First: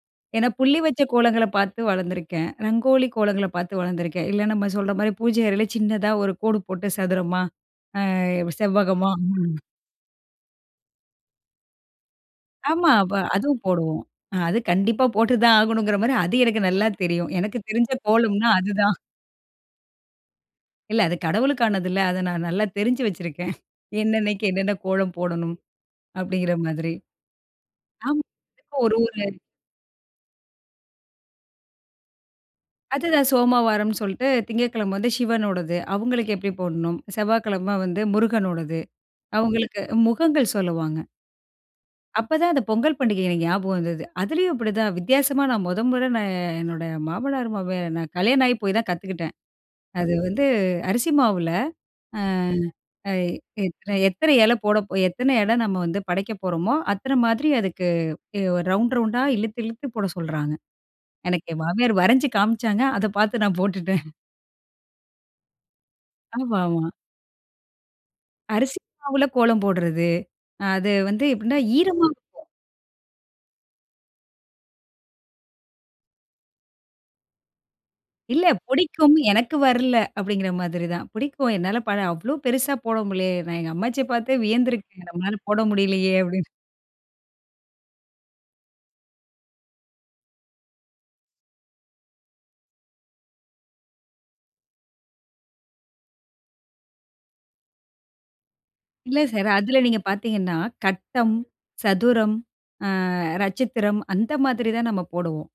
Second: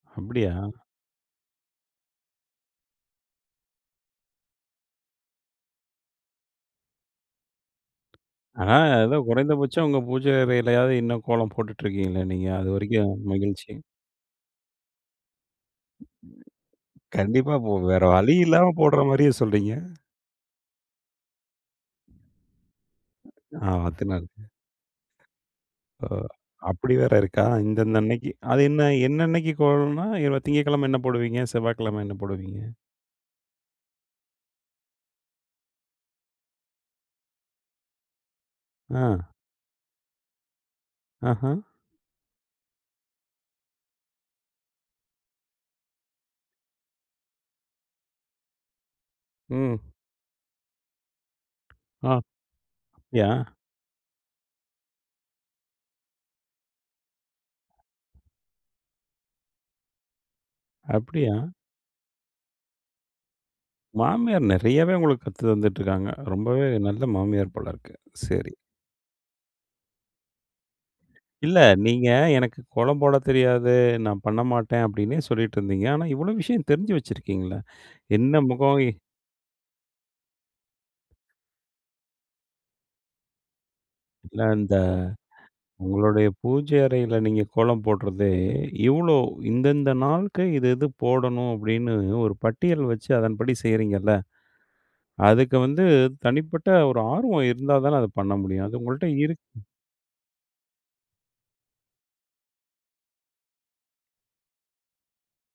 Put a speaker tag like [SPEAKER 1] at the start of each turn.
[SPEAKER 1] ஏன்னா
[SPEAKER 2] அப்பிடியா.
[SPEAKER 1] புள்ளி வச்ச கோலங்கள பாத்து வளர்ந்துருக்கேன். ரங்கோலி கோலங்கள பாத்து வளர்ந்துருக்கேன். இல்ல நம்ம சொல்றமாரி பூஜை அறையில சின்னதா ஒரு கோடு போட்டு சதுரமா, அ
[SPEAKER 2] ஆ,
[SPEAKER 1] செவ்வகமா.
[SPEAKER 2] ஏதோ
[SPEAKER 1] ம்.
[SPEAKER 2] குறைந்தபட்சம் உங்கள் பூஜையறையிலாவது இன்னும் கோலம் போட்டுட்டு இருக்கீங்களே! நீங்க அது
[SPEAKER 1] ஆமா. வ
[SPEAKER 2] வரைக்கும்
[SPEAKER 1] அதுவும்
[SPEAKER 2] மகிழ்ச்சி.
[SPEAKER 1] போடுவோம். அ அது கண்டிப்பா போட்டு தான் ஆகணுங்கிறமாரி அது எனக்கு நல்லா தெரியும்.
[SPEAKER 2] கண்டிப்பா
[SPEAKER 1] எனக்கு
[SPEAKER 2] இப்போ,
[SPEAKER 1] தெரிஞ்ச
[SPEAKER 2] வேற வழி
[SPEAKER 1] கோலம்னா
[SPEAKER 2] இல்லாம
[SPEAKER 1] அதுதான்.
[SPEAKER 2] போடுறமாரியே சொல்றீங்க.
[SPEAKER 1] இல்ல. அது கடவுளுக்கானது இல்ல. அதை நான் நல்லா தெரிஞ்சு வச்சிருக்கேன்.
[SPEAKER 2] ஆ
[SPEAKER 1] என்னென்னைக்கு
[SPEAKER 2] [unintelligible]
[SPEAKER 1] என்னென்ன கோலம் போடணும்
[SPEAKER 2] ஓ!
[SPEAKER 1] அப்பிடிங்கிற மாதிரி.
[SPEAKER 2] அப்பிடி வேற இருக்கா? இந்தந்த
[SPEAKER 1] ஆமா
[SPEAKER 2] அன்னக்கி. அது என்ன?
[SPEAKER 1] ஒரு,
[SPEAKER 2] என்ன,
[SPEAKER 1] ஒரு
[SPEAKER 2] என்னக்கி கோலன்னா [unintelligible] திங்கட்கிழமை என்ன போடுவீங்க? செவ்வாக்கிழம என்ன போடுவீங்க?
[SPEAKER 1] அதுதான். சோமவாரம்ன்னு சொல்ட்டு திங்கட்கிழமை வந்து சிவனோடது. அவுங்களுக்கு எப்பிடி போடணும்? செவ்வாய்க்கிழமை வந்து முருகனோடது.
[SPEAKER 2] அ.
[SPEAKER 1] அவுங்களுக்கு முகங்கள் சொல்லுவாங்க.
[SPEAKER 2] ஆஹா.
[SPEAKER 1] அப்பதான் அந்த பொங்கல் பண்டிகை எனக்கு ஞாபகம் வந்தது. அதுலேயும் அப்பிடிதான் வித்தியாசமா நான் முதல் முற நான் என்னோட மாமனார் மாமியார் நான் கல்யாணம் ஆகிப் போய் தான் கத்துக்கிட்டேன்.
[SPEAKER 2] ம்.
[SPEAKER 1] அது வந்து அரிசி மாவுல
[SPEAKER 2] ஆ,
[SPEAKER 1] ஆ, அ
[SPEAKER 2] அப்பிடியா?
[SPEAKER 1] எத் எத்தனை எத்தனை இலை போட, எத்தனை இலை நம்ம வந்து படைக்கப் போறோமோ! அத்தன மாதிரி அதுக்கு எ ரவுண்ட், ரவுண்டா இழுத்து, இழுத்து போட சொல்றாங்க.
[SPEAKER 2] அப்பிடியா!
[SPEAKER 1] எனக்கு என் மாமியார் வரஞ்சு காமிச்சாங்க. அத பார்த்து நான் போட்டுட்டேன்.
[SPEAKER 2] மாமியார் நிறையாவே உங்களுக்கு கத்து தந்துட்டு இருக்காங்க.
[SPEAKER 1] ஆமா,
[SPEAKER 2] ரொம்பவே
[SPEAKER 1] ஆமா.
[SPEAKER 2] நல்ல மாமியார் போல இருக்கு சரி.
[SPEAKER 1] அரிசி மாவுல கோலம் போடுறது. அ அது வந்து எப்பிடின்னா
[SPEAKER 2] இல்ல. நீங்க
[SPEAKER 1] ஈரமா [unintelligible]
[SPEAKER 2] எனக்கு கோலம் போட தெரியாது. நான் பண்ணமாட்டேன் அப்பிடின்னே சொல்லிட்டு இருந்தீங்க. ஆனா இவ்வளவு விஷயம் தெரிஞ்சு வச்சிருக்கீங்கள. என்ன
[SPEAKER 1] இல்ல
[SPEAKER 2] முகம், எ
[SPEAKER 1] பிடிக்கும். எனக்கு வரல. அப்பிடிங்கிற மாதிரி தான். பிடிக்கும் 'என்னால பல அவ்ளோ பெருசா போட முடியலயே! நான் எங்க அம்மாச்சிய பார்த்து
[SPEAKER 2] இல்ல. இந்த
[SPEAKER 1] வியந்திருக்கேன் 'நம்மளால போட முடியலயே!'
[SPEAKER 2] உங்களுடைய
[SPEAKER 1] அப்பிடின்னு.
[SPEAKER 2] பூஜை அறையில நீங்க கோலம் போடுறதே, இவ்ளோ இந்தந்த நாளுக்கு இது, இது போடணும் அப்பிடின்னு ஒரு பட்டியல் வச்சு அதன்படி செய்கிறீங்கள்ல. அதுக்கு வந்து தனிப்பட்ட ஒரு ஆர்வம் இருந்தா தானே அதை பண்ண முடியும். அது உங்கள்ட்ட
[SPEAKER 1] இல்ல சார்.
[SPEAKER 2] இருக்கு.
[SPEAKER 1] அதில நீங்க பார்த்தீங்கன்னா, கட்டம், சதுரம், அ நட்சத்திரம் அந்த மாதிரி தான் நம்ம போடுவோம்.